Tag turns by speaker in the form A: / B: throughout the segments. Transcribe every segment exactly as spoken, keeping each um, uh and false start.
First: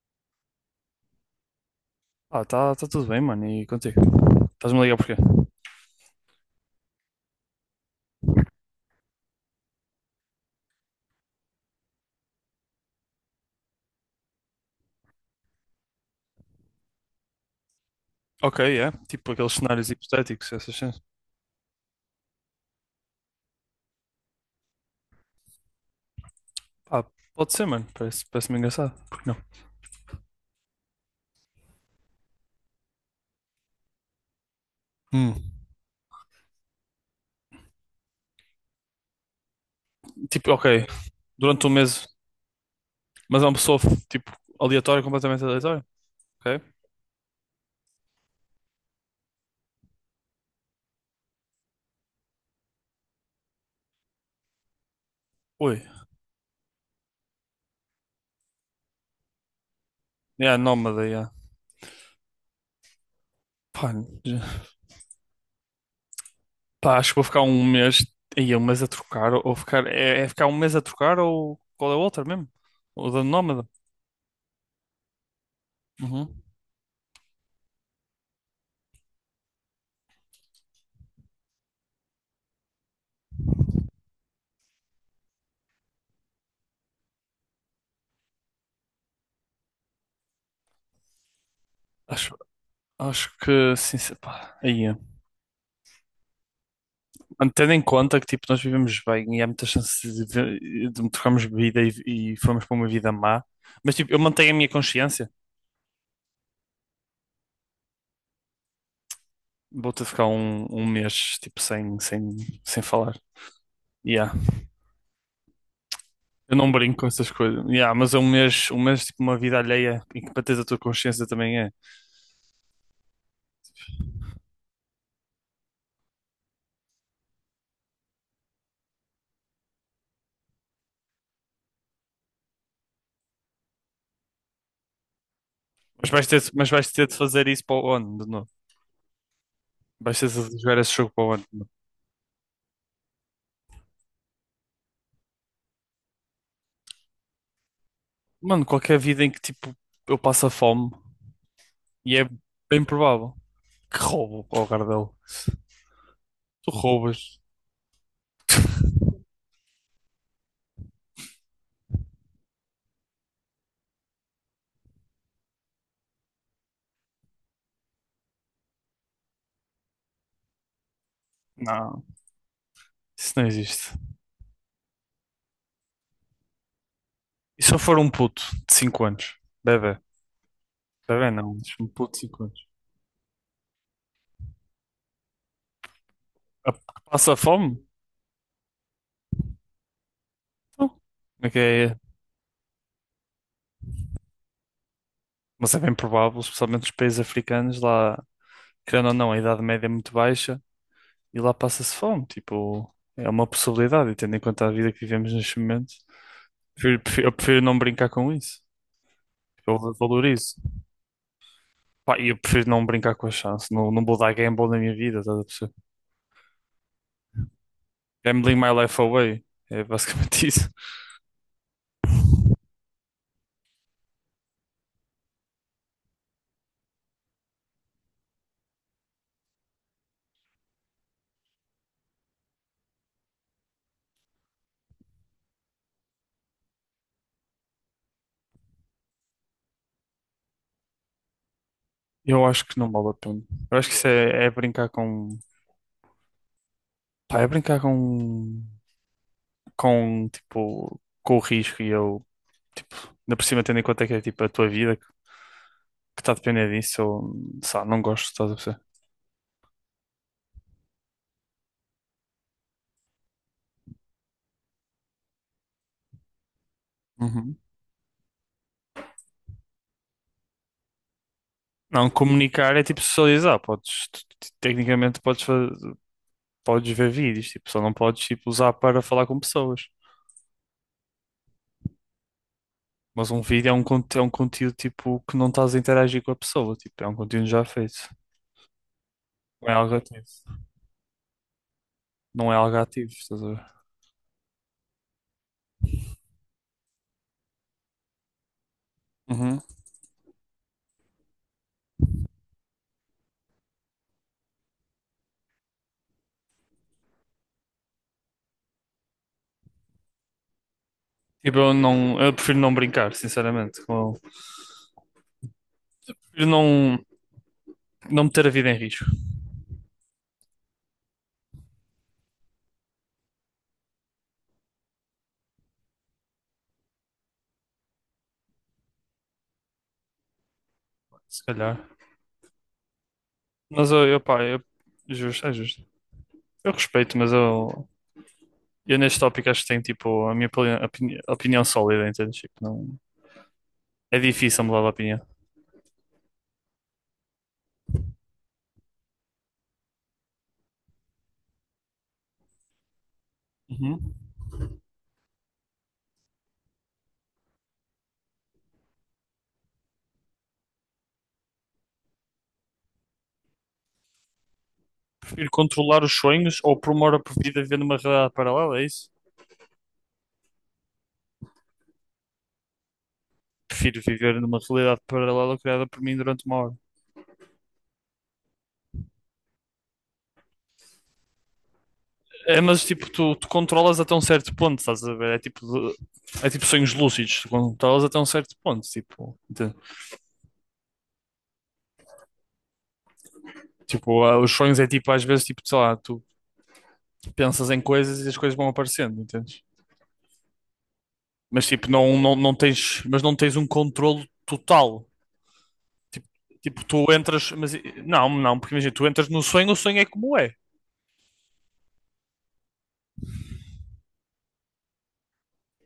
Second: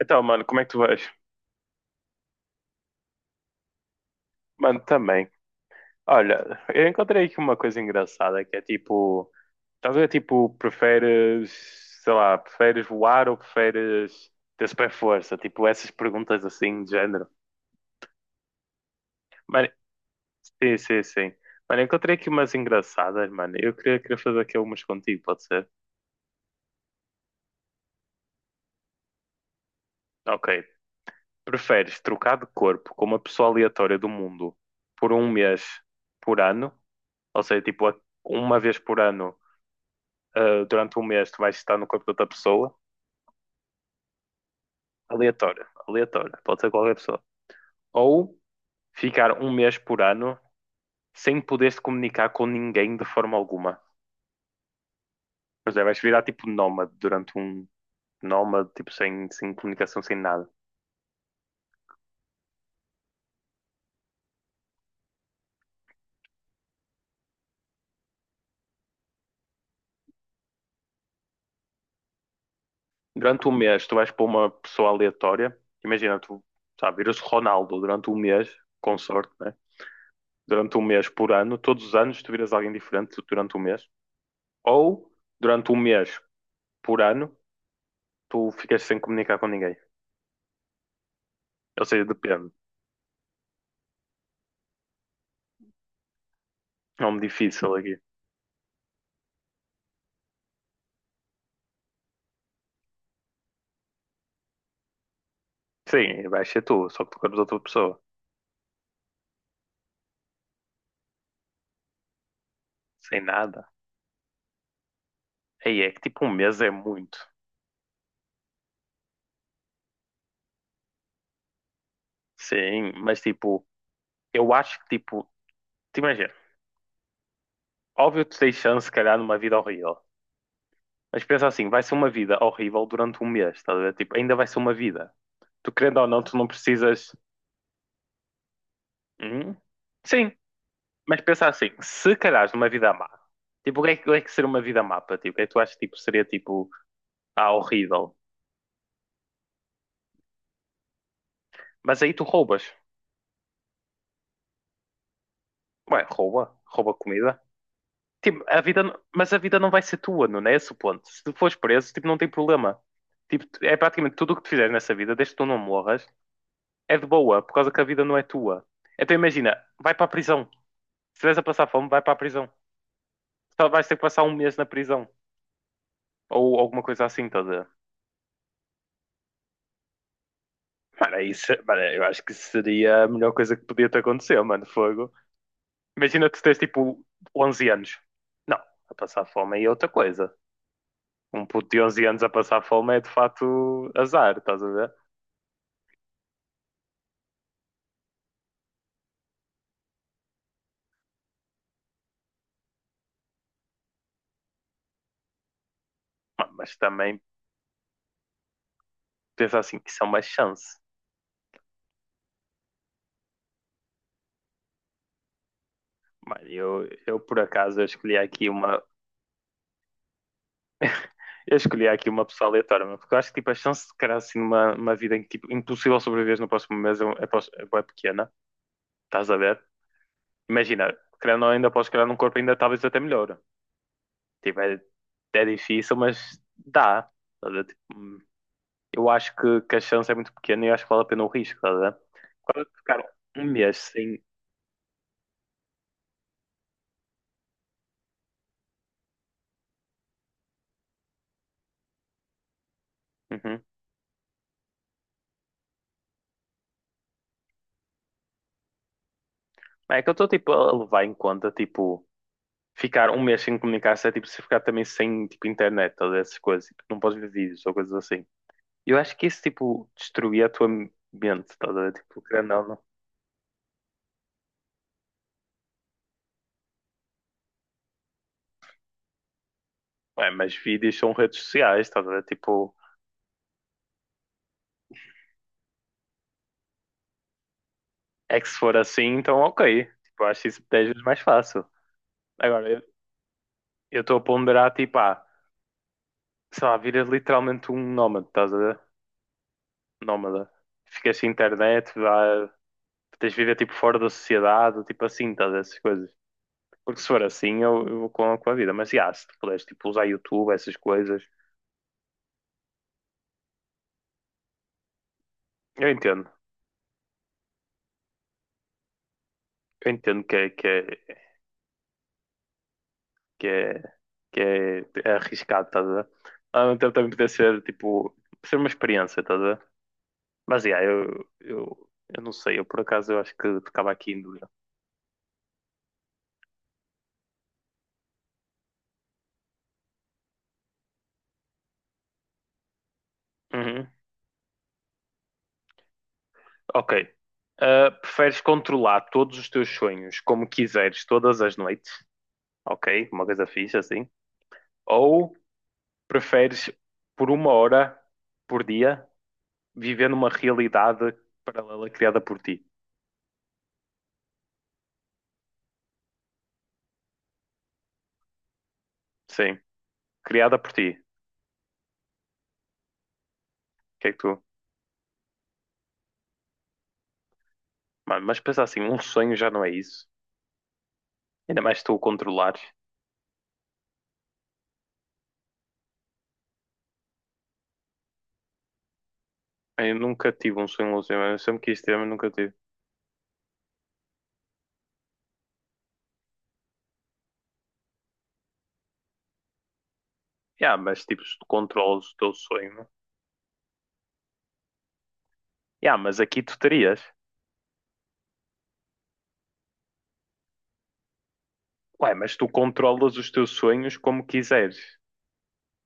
A: Então, mano, como é que tu vais?
B: Ah, tá, tá tudo bem, mano. E contigo? Estás-me
A: Mano,
B: a ligar porquê?
A: também. Olha, eu encontrei aqui uma coisa engraçada que é tipo, estás a ver, tipo, preferes, sei lá, preferes voar ou preferes ter super força? Tipo, essas perguntas assim de género.
B: Ok, é. Tipo aqueles
A: Mano,
B: cenários hipotéticos, essas
A: sim,
B: cenas.
A: sim, sim. Mano, eu encontrei aqui umas engraçadas, mano. Eu queria, queria fazer aqui umas contigo, pode ser?
B: Ah, pode ser, mano. Parece, parece-me engraçado. Por que não?
A: Ok. Preferes trocar de corpo com uma pessoa aleatória do mundo por um
B: Hum.
A: mês por ano? Ou seja, tipo, uma vez por ano
B: Tipo,
A: ah,
B: ok.
A: durante um mês tu vais
B: Durante um
A: estar no corpo
B: mês.
A: de outra pessoa,
B: Mas é uma pessoa, tipo, aleatória, completamente
A: aleatória,
B: aleatória.
A: aleatória, pode
B: Ok?
A: ser qualquer pessoa. Ou ficar um mês por ano sem poderes comunicar com ninguém de forma alguma. Pois é,
B: Ui.
A: vais virar tipo nómade durante um nómade, tipo sem, sem comunicação, sem nada.
B: É, nómada, yeah. Pá, já- pá, acho que vou ficar um mês. Aí, um mês a trocar. Ou ficar. É, é ficar um mês a trocar ou qual é o outro mesmo? O da
A: Durante um
B: nómada.
A: mês tu vais pôr uma pessoa aleatória, imagina
B: Uhum.
A: tu, sabe, viras Ronaldo durante um mês, com sorte, né? Durante um mês por ano, todos os anos tu viras alguém diferente durante um mês. Ou durante um mês por ano tu ficas sem comunicar com ninguém. Ou seja,
B: Acho,
A: depende.
B: acho que, sim, se- pá. Aí, é.
A: É um
B: Mano, tendo
A: difícil
B: em
A: aqui.
B: conta que tipo, nós vivemos bem e há muitas chances de, vi- de trocarmos vida e, e formos para uma vida má, mas tipo, eu mantenho a minha consciência.
A: Sim, vai ser tu, só que tu queres outra pessoa.
B: Vou-te ter de ficar um, um mês tipo, sem, sem, sem falar.
A: Sem nada.
B: Yeah.
A: Aí é que tipo um
B: Eu
A: mês é
B: não brinco com
A: muito.
B: essas coisas. Yeah, mas é um mês, um mês tipo, uma vida alheia em que para teres a tua consciência também é.
A: Sim, mas tipo, eu acho que tipo, te imagina, óbvio que tu tens chance, se calhar, numa vida horrível. Mas pensa assim, vai ser uma vida horrível durante um mês, estás a ver? Tipo, ainda vai ser uma vida. Tu querendo ou
B: Mas
A: não,
B: vais
A: tu
B: ter,
A: não
B: mas vais ter
A: precisas.
B: de fazer isso para o ano de novo.
A: Hum?
B: Vais ter
A: Sim,
B: de jogar esse jogo
A: mas
B: para o ano
A: pensa
B: de
A: assim,
B: novo.
A: se calhar numa vida má, tipo, o que é que, o que é que seria uma vida má para ti? O que é que tu achas que tipo, seria tipo, ah, horrível?
B: Mano, qualquer vida em que tipo, eu passo a fome
A: Mas aí
B: e
A: tu
B: é
A: roubas.
B: bem provável que roubo ao Gardel.
A: Ué, rouba,
B: Tu
A: rouba comida.
B: roubas.
A: Tipo, a vida, n- mas a vida não vai ser tua, não é esse o ponto. Se tu fores preso, tipo, não tem problema. Tipo, é praticamente tudo o que tu fizeres nessa vida, desde que tu não morras, é de boa, por causa que a vida não é tua. Então imagina, vai para a prisão. Se estiveres a passar fome, vai
B: Não,
A: para a prisão.
B: isso não
A: Só vais
B: existe.
A: ter que passar um mês na prisão. Ou alguma coisa assim,
B: E
A: toda.
B: se eu for um puto de cinco anos? Bebê.
A: Mano, é
B: Bebê
A: isso,
B: não, mas
A: mano,
B: um
A: eu
B: puto de
A: acho que
B: cinco anos.
A: seria a melhor coisa que podia te acontecer, mano, fogo. Imagina tu tens
B: Ah, que
A: tipo
B: passa
A: onze
B: fome?
A: anos. Não, a passar fome aí é outra coisa.
B: Então,
A: Um
B: como é que
A: puto de onze
B: é?
A: anos a passar fome é de facto azar, estás a ver?
B: Mas é bem provável, especialmente nos países africanos, lá, querendo ou não, a idade média é muito baixa e lá passa-se fome. Tipo, é uma possibilidade, e tendo em conta a vida que vivemos neste momento,
A: Mas
B: prefiro-
A: também
B: prefiro- eu prefiro não brincar com isso.
A: pensa assim,
B: Eu
A: isso é uma
B: valorizo.
A: chance.
B: Pá, e eu prefiro não brincar com a chance. Não, não vou dar gamble na minha vida, estás a perceber?
A: Mano, eu, eu por acaso eu escolhi aqui
B: Gambling my
A: uma.
B: life away. É basicamente isso.
A: Eu escolhi aqui uma pessoa aleatória, mano, porque eu acho que tipo, a chance de criar assim uma uma vida em que tipo, impossível sobreviver no próximo mês é, um, é, é, pequena, estás a ver? Imagina, criando ainda podes criar um corpo ainda talvez até melhor. Tipo, é, é difícil, mas dá. Estás a ver? Tipo, hum, eu acho que, que a chance é muito pequena e eu acho que vale a pena o risco, estás a ver?
B: Eu acho
A: Quando eu
B: que não
A: ficar
B: vale a pena.
A: um mês
B: Eu acho que isso
A: sem,
B: é, é brincar com. Pá, é brincar com. Com, tipo. Com o risco e eu. Tipo, ainda por
A: uhum.
B: cima, tendo em conta que é tipo a tua vida que está a depender disso, eu. Sei lá, não gosto, estás a perceber?
A: É que eu estou tipo a levar em conta tipo ficar um mês sem comunicar-se é tipo se ficar também sem tipo internet, todas essas coisas, tipo, não podes ver
B: Uhum.
A: vídeos ou coisas assim. Eu acho que isso tipo destruía a tua mente, estás a ver?
B: Não,
A: Tipo, querendo ou
B: comunicar
A: não.
B: é tipo socializar. Podes. tu- tu- Tecnicamente, podes, fa- podes ver vídeos, tipo, só não podes tipo, usar para falar com pessoas.
A: Ué, mas vídeos são redes sociais, estás a ver? Tipo,
B: Mas um vídeo é um, conte- é um conteúdo tipo que não estás a interagir com a pessoa, tipo, é um conteúdo já feito.
A: é que se for assim, então
B: Não é
A: ok.
B: algo
A: Tipo,
B: ativo.
A: eu acho isso dez vezes mais fácil.
B: Não é
A: Agora,
B: algo
A: eu
B: ativo, estás a ver?
A: eu estou a ponderar tipo, ah, sei lá, viras literalmente um nómada, estás a ver?
B: Uhum.
A: Nómada. Ficas sem internet, vá, tens de viver tipo fora da sociedade, tipo assim, estás a ver? Essas coisas. Porque se for assim, eu, eu vou com, com a vida. Mas já, se tu puderes tipo, usar YouTube, essas coisas,
B: Tipo, eu não, eu prefiro não brincar, sinceramente. com-
A: eu entendo.
B: Prefiro não, não meter a vida em risco,
A: Eu entendo que é, que é, que é, que é, é arriscado, estás a ver? Mas ao mesmo tempo também poder ser, tipo, ser uma experiência, estás a ver? Mas já, eu,
B: se calhar.
A: eu, eu não sei. Eu por acaso eu acho que
B: Mas
A: ficava
B: eu,
A: aqui
B: eu
A: em
B: pá,
A: dúvida.
B: eu, justo, é justo. Eu respeito, mas eu, eu neste tópico acho que tenho tipo a minha opini- opini- opinião sólida, entendes? Tipo, não,
A: Uhum.
B: é difícil mudar de opinião.
A: Ok. Ah, preferes controlar todos os teus sonhos como quiseres todas as noites? Ok, uma coisa fixe assim.
B: Uhum.
A: Ou preferes por uma hora por dia viver numa realidade paralela criada por ti.
B: Prefiro controlar os sonhos ou por uma hora por vida viver numa realidade paralela, é isso?
A: Sim, criada por ti. O
B: Prefiro
A: que é que
B: viver
A: tu.
B: numa realidade paralela criada por mim durante uma hora.
A: Mano, mas pensa assim, um sonho já não é isso. Ainda mais se tu o controlares.
B: É, mas tipo, tu, tu controlas até um certo ponto, estás a ver? É tipo, de- é tipo sonhos lúcidos, tu controlas até um certo ponto, tipo, entende?
A: Eu nunca tive um sonho lúcido, mas eu sempre quis ter, mas nunca tive.
B: Tipo, ah, os sonhos é tipo, às vezes, tipo, sei lá, tu pensas em coisas e as coisas vão aparecendo, entendes?
A: Yeah, mas tipo, se tu
B: Mas tipo,
A: controlas o
B: não,
A: teu
B: não, não
A: sonho. Né?
B: tens, mas não tens um controlo total.
A: Yeah, mas
B: Tipo,
A: aqui tu
B: tipo,
A: terias.
B: tu entras, mas não, não, porque imagina, tu entras no sonho, o sonho é como é.
A: Ué, mas tu controlas os teus sonhos como quiseres.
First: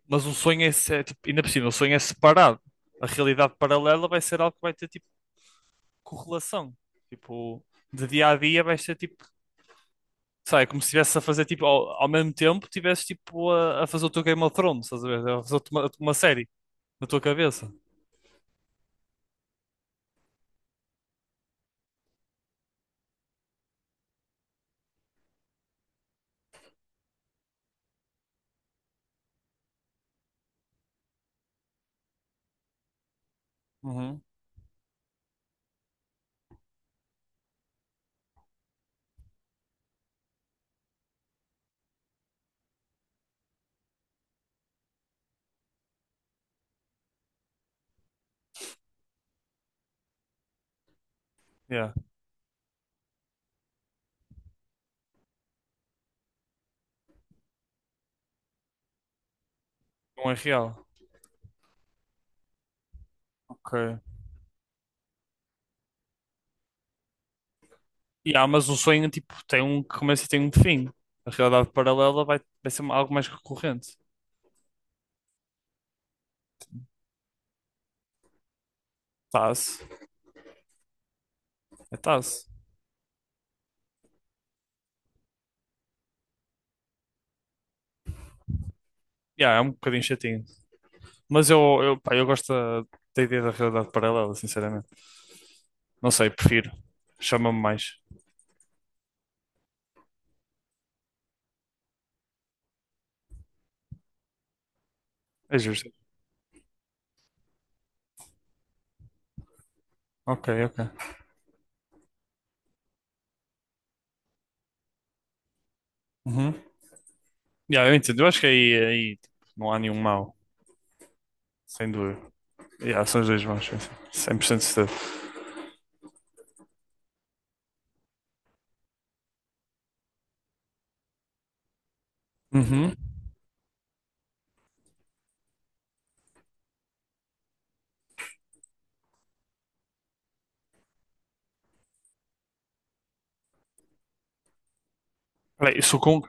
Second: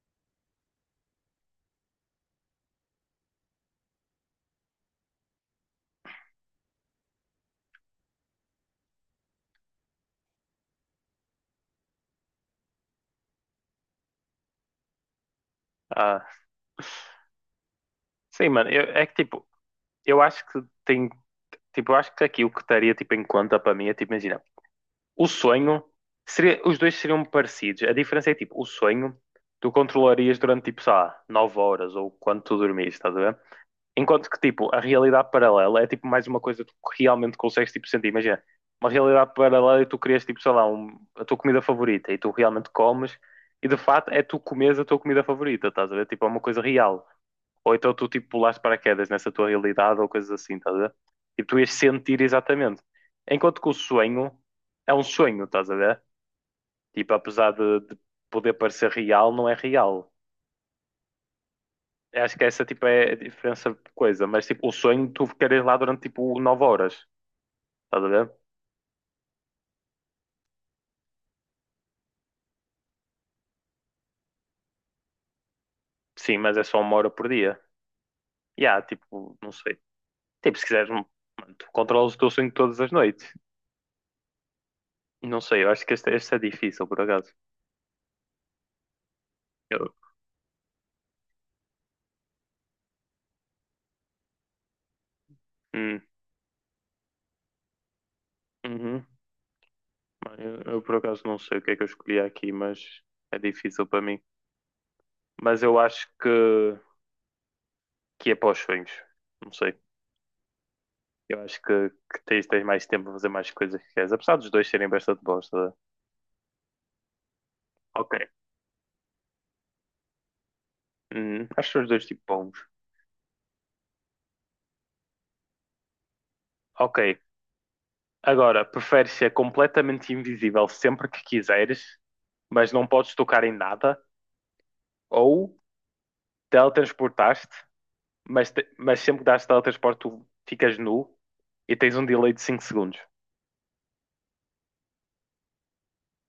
B: Mas o sonho é, se- é, tipo, ainda por cima, o sonho é separado. A realidade paralela vai ser algo que vai ter tipo correlação. Tipo, de dia a dia vai ser tipo, sabe, como se estivesse a fazer tipo, ao, ao mesmo tempo, estivesse tipo a, a fazer o teu Game of Thrones, estás a ver? A fazer uma, uma
A: Ah,
B: série na tua cabeça.
A: sim, mano, eu- é que tipo, eu acho que tem. Tipo, eu acho que aqui o que estaria tipo, em conta para mim é tipo, imagina, o sonho seria, os dois seriam parecidos. A diferença é tipo, o sonho tu controlarias durante tipo, sei lá, nove horas ou quando tu dormires, estás a ver?
B: Uhum.
A: Enquanto que tipo, a realidade paralela é tipo mais uma coisa que tu realmente consegues tipo sentir. Imagina, uma realidade paralela e tu crias tipo, sei lá, um- a tua comida favorita e tu realmente comes e de fato é tu comes a tua comida favorita, estás a ver? Tipo, é uma coisa real. Ou então tu tipo pulaste paraquedas nessa tua realidade ou coisas assim, estás a ver? E tu ias
B: Yeah.
A: sentir exatamente. Enquanto que o sonho é um sonho, estás a ver? Tipo, apesar de, de poder parecer real, não é real.
B: Não é real.
A: Eu acho que essa tipo é a diferença
B: Ok.
A: de coisa, mas tipo, o sonho tu ficares lá durante tipo nove horas, estás a ver?
B: Yeah, mas o sonho tipo tem um começo e tem um fim. A realidade paralela vai, vai ser algo mais recorrente.
A: Sim, mas é só uma hora por dia. E há, tipo, não sei.
B: Tá-se.
A: Tipo, se quiseres, mano, tu
B: É
A: controlas o teu
B: tá-se.
A: sonho todas as noites. Não sei, eu acho que este, este é difícil, por acaso.
B: Yeah, é um
A: Eu,
B: bocadinho chatinho. Mas eu, eu, pá, eu gosto da, da ideia da realidade paralela, sinceramente.
A: hum,
B: Não sei, prefiro. Chama-me mais.
A: uhum. Mano, Eu, eu por acaso não sei o que é que eu escolhi aqui, mas é difícil para mim.
B: É
A: Mas eu
B: justo.
A: acho que, que é para os sonhos. Não sei.
B: Ok, ok.
A: Eu acho que, que tens, tens mais tempo para fazer mais coisas que queres. Apesar dos dois serem bastante bons. Tá?
B: Uhum. Yeah, eu
A: Ok.
B: entendo. Eu acho que aí, aí tipo, não há nenhum mal
A: Hum, acho que são os
B: sem
A: dois
B: dúvida.
A: tipo bons.
B: Yeah, são os dois maus, sim, sim. cem por cento certeza.
A: Ok. Agora, preferes ser completamente invisível sempre que quiseres, mas não
B: Uhum.
A: podes tocar em nada? Ou teletransportaste, mas, te- mas sempre que dás teletransporte tu ficas nu e tens um delay de cinco segundos?
B: Peraí, eu sou com...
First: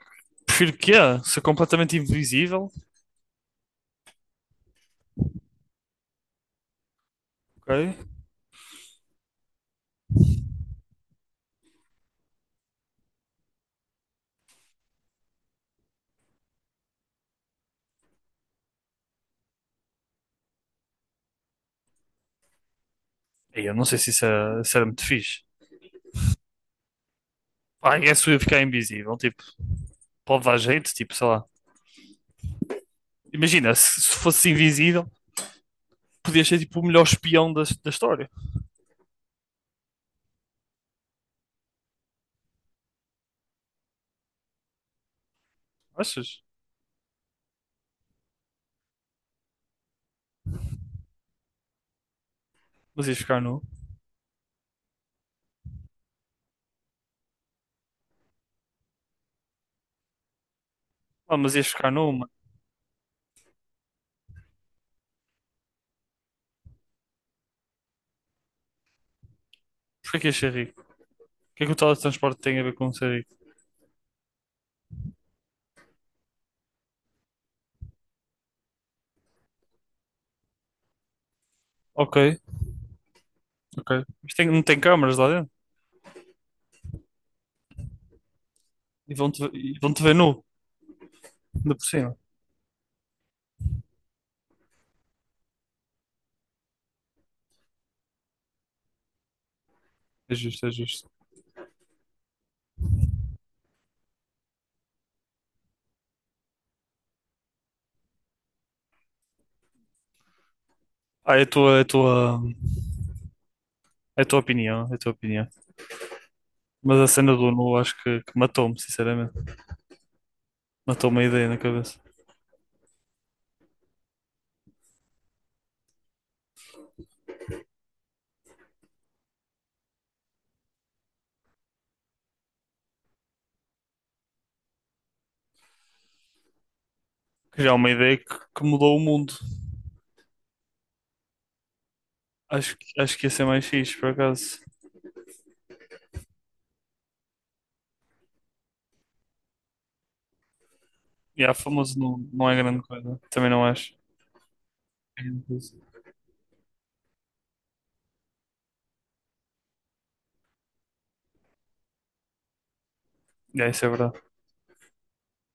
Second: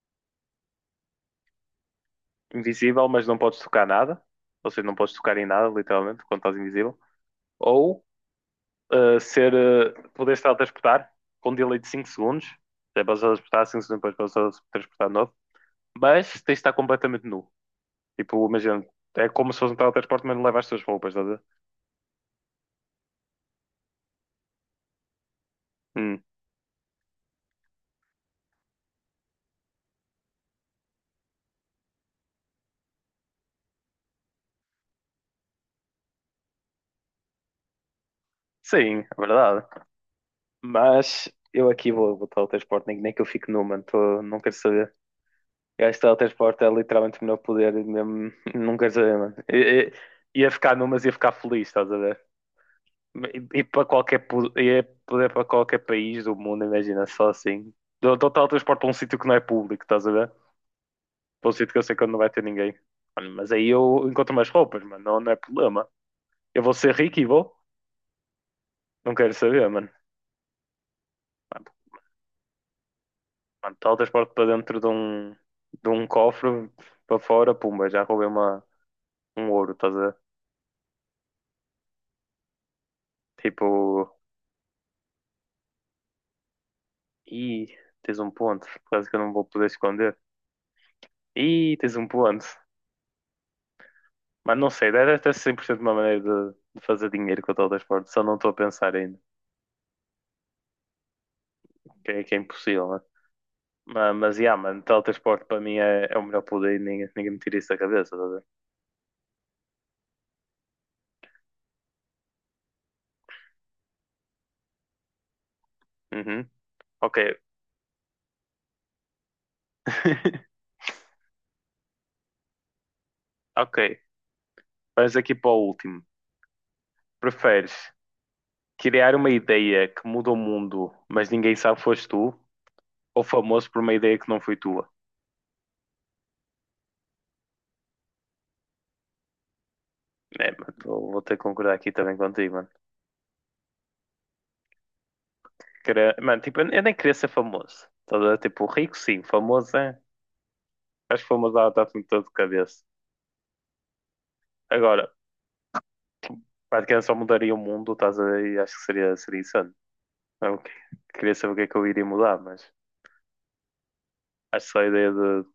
B: Prefiro que é? Ser completamente invisível,
A: Invisível, mas não podes tocar nada. Ou seja, não podes tocar em nada, literalmente, quando estás invisível.
B: ok?
A: Ou uh, ser, uh, poderes teletransportar com um delay de cinco segundos. Já podes teletransportar cinco segundos, depois podes teletransportar de novo. Mas tens de estar completamente nu. Tipo, imagina, é como se fosse um teletransporte, mas não leva as tuas roupas, estás a ver?
B: Ei, eu não sei se isso, é, se era muito fixe.
A: Hum.
B: Ah, é se eu ficar invisível, tipo, pode dar jeito, tipo, sei lá. Imagina, se, se fosse invisível, podias ser tipo o melhor espião da, da história.
A: Sim, é verdade. Mas eu aqui vou botar o teletransporte, nem, nem que eu fique nu, mano. Tô- não quero saber. Eu acho que
B: Achas?
A: teletransporte é literalmente o meu poder, mesmo, não quero saber, mano. I- i- Ia ficar numas, ia ficar feliz, estás a ver?
B: Mas ias ficar nu?
A: E, e para qualquer, po- ia poder para qualquer país do mundo, imagina, só assim. Dou, dou teletransporte para um sítio que não é público, estás a ver?
B: Ah,
A: Para um
B: mas ias
A: sítio que eu
B: ficar
A: sei que
B: nu,
A: não vai
B: mano.
A: ter ninguém. Mano, mas aí eu encontro mais roupas, mano, não, não é problema. Eu vou ser rico e vou, não quero saber, mano.
B: Porquê que ias ser rico? O que é
A: Mano,
B: que o teletransporte tem a ver com ser rico?
A: mano, teletransporte para dentro de um, de um cofre, para fora, pumba, já roubei uma, um ouro, estás a ver?
B: Ok, ok.
A: Tipo.
B: Mas tem- não tem câmaras lá dentro?
A: Ih, tens um ponto. Quase
B: E
A: que eu não
B: vão-te
A: vou
B: ver-
A: poder
B: e vão-te ver
A: esconder.
B: nu, ainda
A: Ih,
B: por
A: tens um
B: cima.
A: ponto. Mas não sei, deve ter cem por cento uma maneira de, de fazer dinheiro com o teletransporte. Só não estou a pensar ainda.
B: É justo, é justo.
A: Que é, que é impossível, né? Mas, mas yeah, mano, teletransporte para mim é, é o melhor poder e ninguém, ninguém me tira isso da cabeça, tá a ver?
B: Ah, é a tua, é a tua, é a tua opinião, é a tua opinião.
A: Uhum.
B: Mas a
A: Ok.
B: cena do nu acho que, que matou-me, sinceramente. Matou-me a ideia na cabeça.
A: Ok. Vamos aqui para o último. Preferes criar uma ideia que muda o mundo, mas ninguém sabe que foste tu, ou famoso por uma ideia que não foi tua?
B: Que já é uma ideia que, que mudou o mundo.
A: É, mano, vou vou ter que concordar aqui também contigo,
B: Acho, que- acho que ia ser mais fixe, por acaso.
A: querer. Mano, tipo, eu eu nem queria ser famoso. Tá a ver? Tipo, rico sim, famoso é. Acho que
B: E
A: famoso
B: a
A: dá dá-te
B: famoso
A: um
B: não,
A: todo de
B: não é grande
A: cabeça.
B: coisa. Também não acho.
A: Agora,
B: É grande coisa.
A: praticamente só mudaria o mundo, estás a ver? E acho que seria, seria insano. Não, que- queria saber o que é que eu iria mudar, mas
B: É, isso é verdade.
A: acho que só a ideia de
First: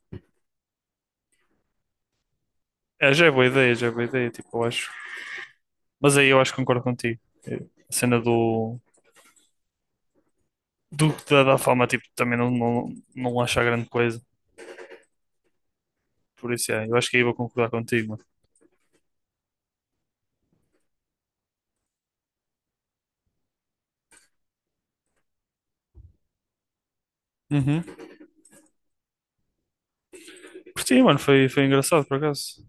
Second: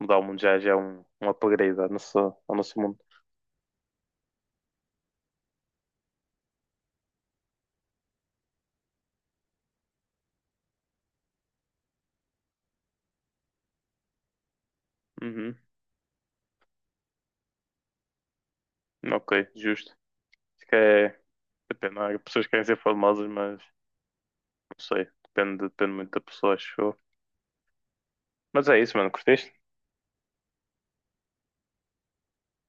A: mudar o mundo já, já é um, um upgrade ao nosso, ao nosso mundo.
B: É, já é boa ideia, já é boa ideia. Tipo, eu acho. Mas aí eu acho que concordo contigo. É, a cena do, do da, da fama, tipo, também não, não, não acho a grande coisa.
A: Uhum.
B: Por isso, é, eu acho que aí vou concordar contigo, mano.
A: Ok, justo. Acho que é. Depende, há pessoas que querem ser famosas, mas não sei. Depende, depende muito da pessoa, acho eu.
B: Uhum.
A: Mas é isso, mano. Curtiste?
B: Curti, mano, foi, foi engraçado, por acaso.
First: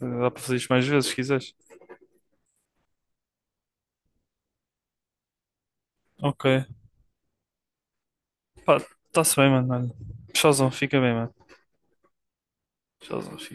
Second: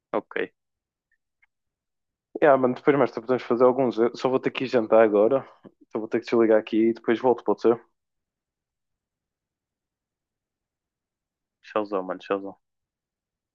B: Eh, dá para
A: Ok.
B: fazer isto mais vezes, se quiseres.
A: Yeah, mano, depois mais tarde podemos fazer alguns. Eu só vou ter que ir jantar agora. Só vou ter que
B: Ok.
A: desligar aqui e depois volto, pode ser?
B: Pá, tá-se bem, mano. Olha. Tchauzão, fica bem, mano.
A: Tchauzão, mano, tchauzão.
B: Tchauzão, fica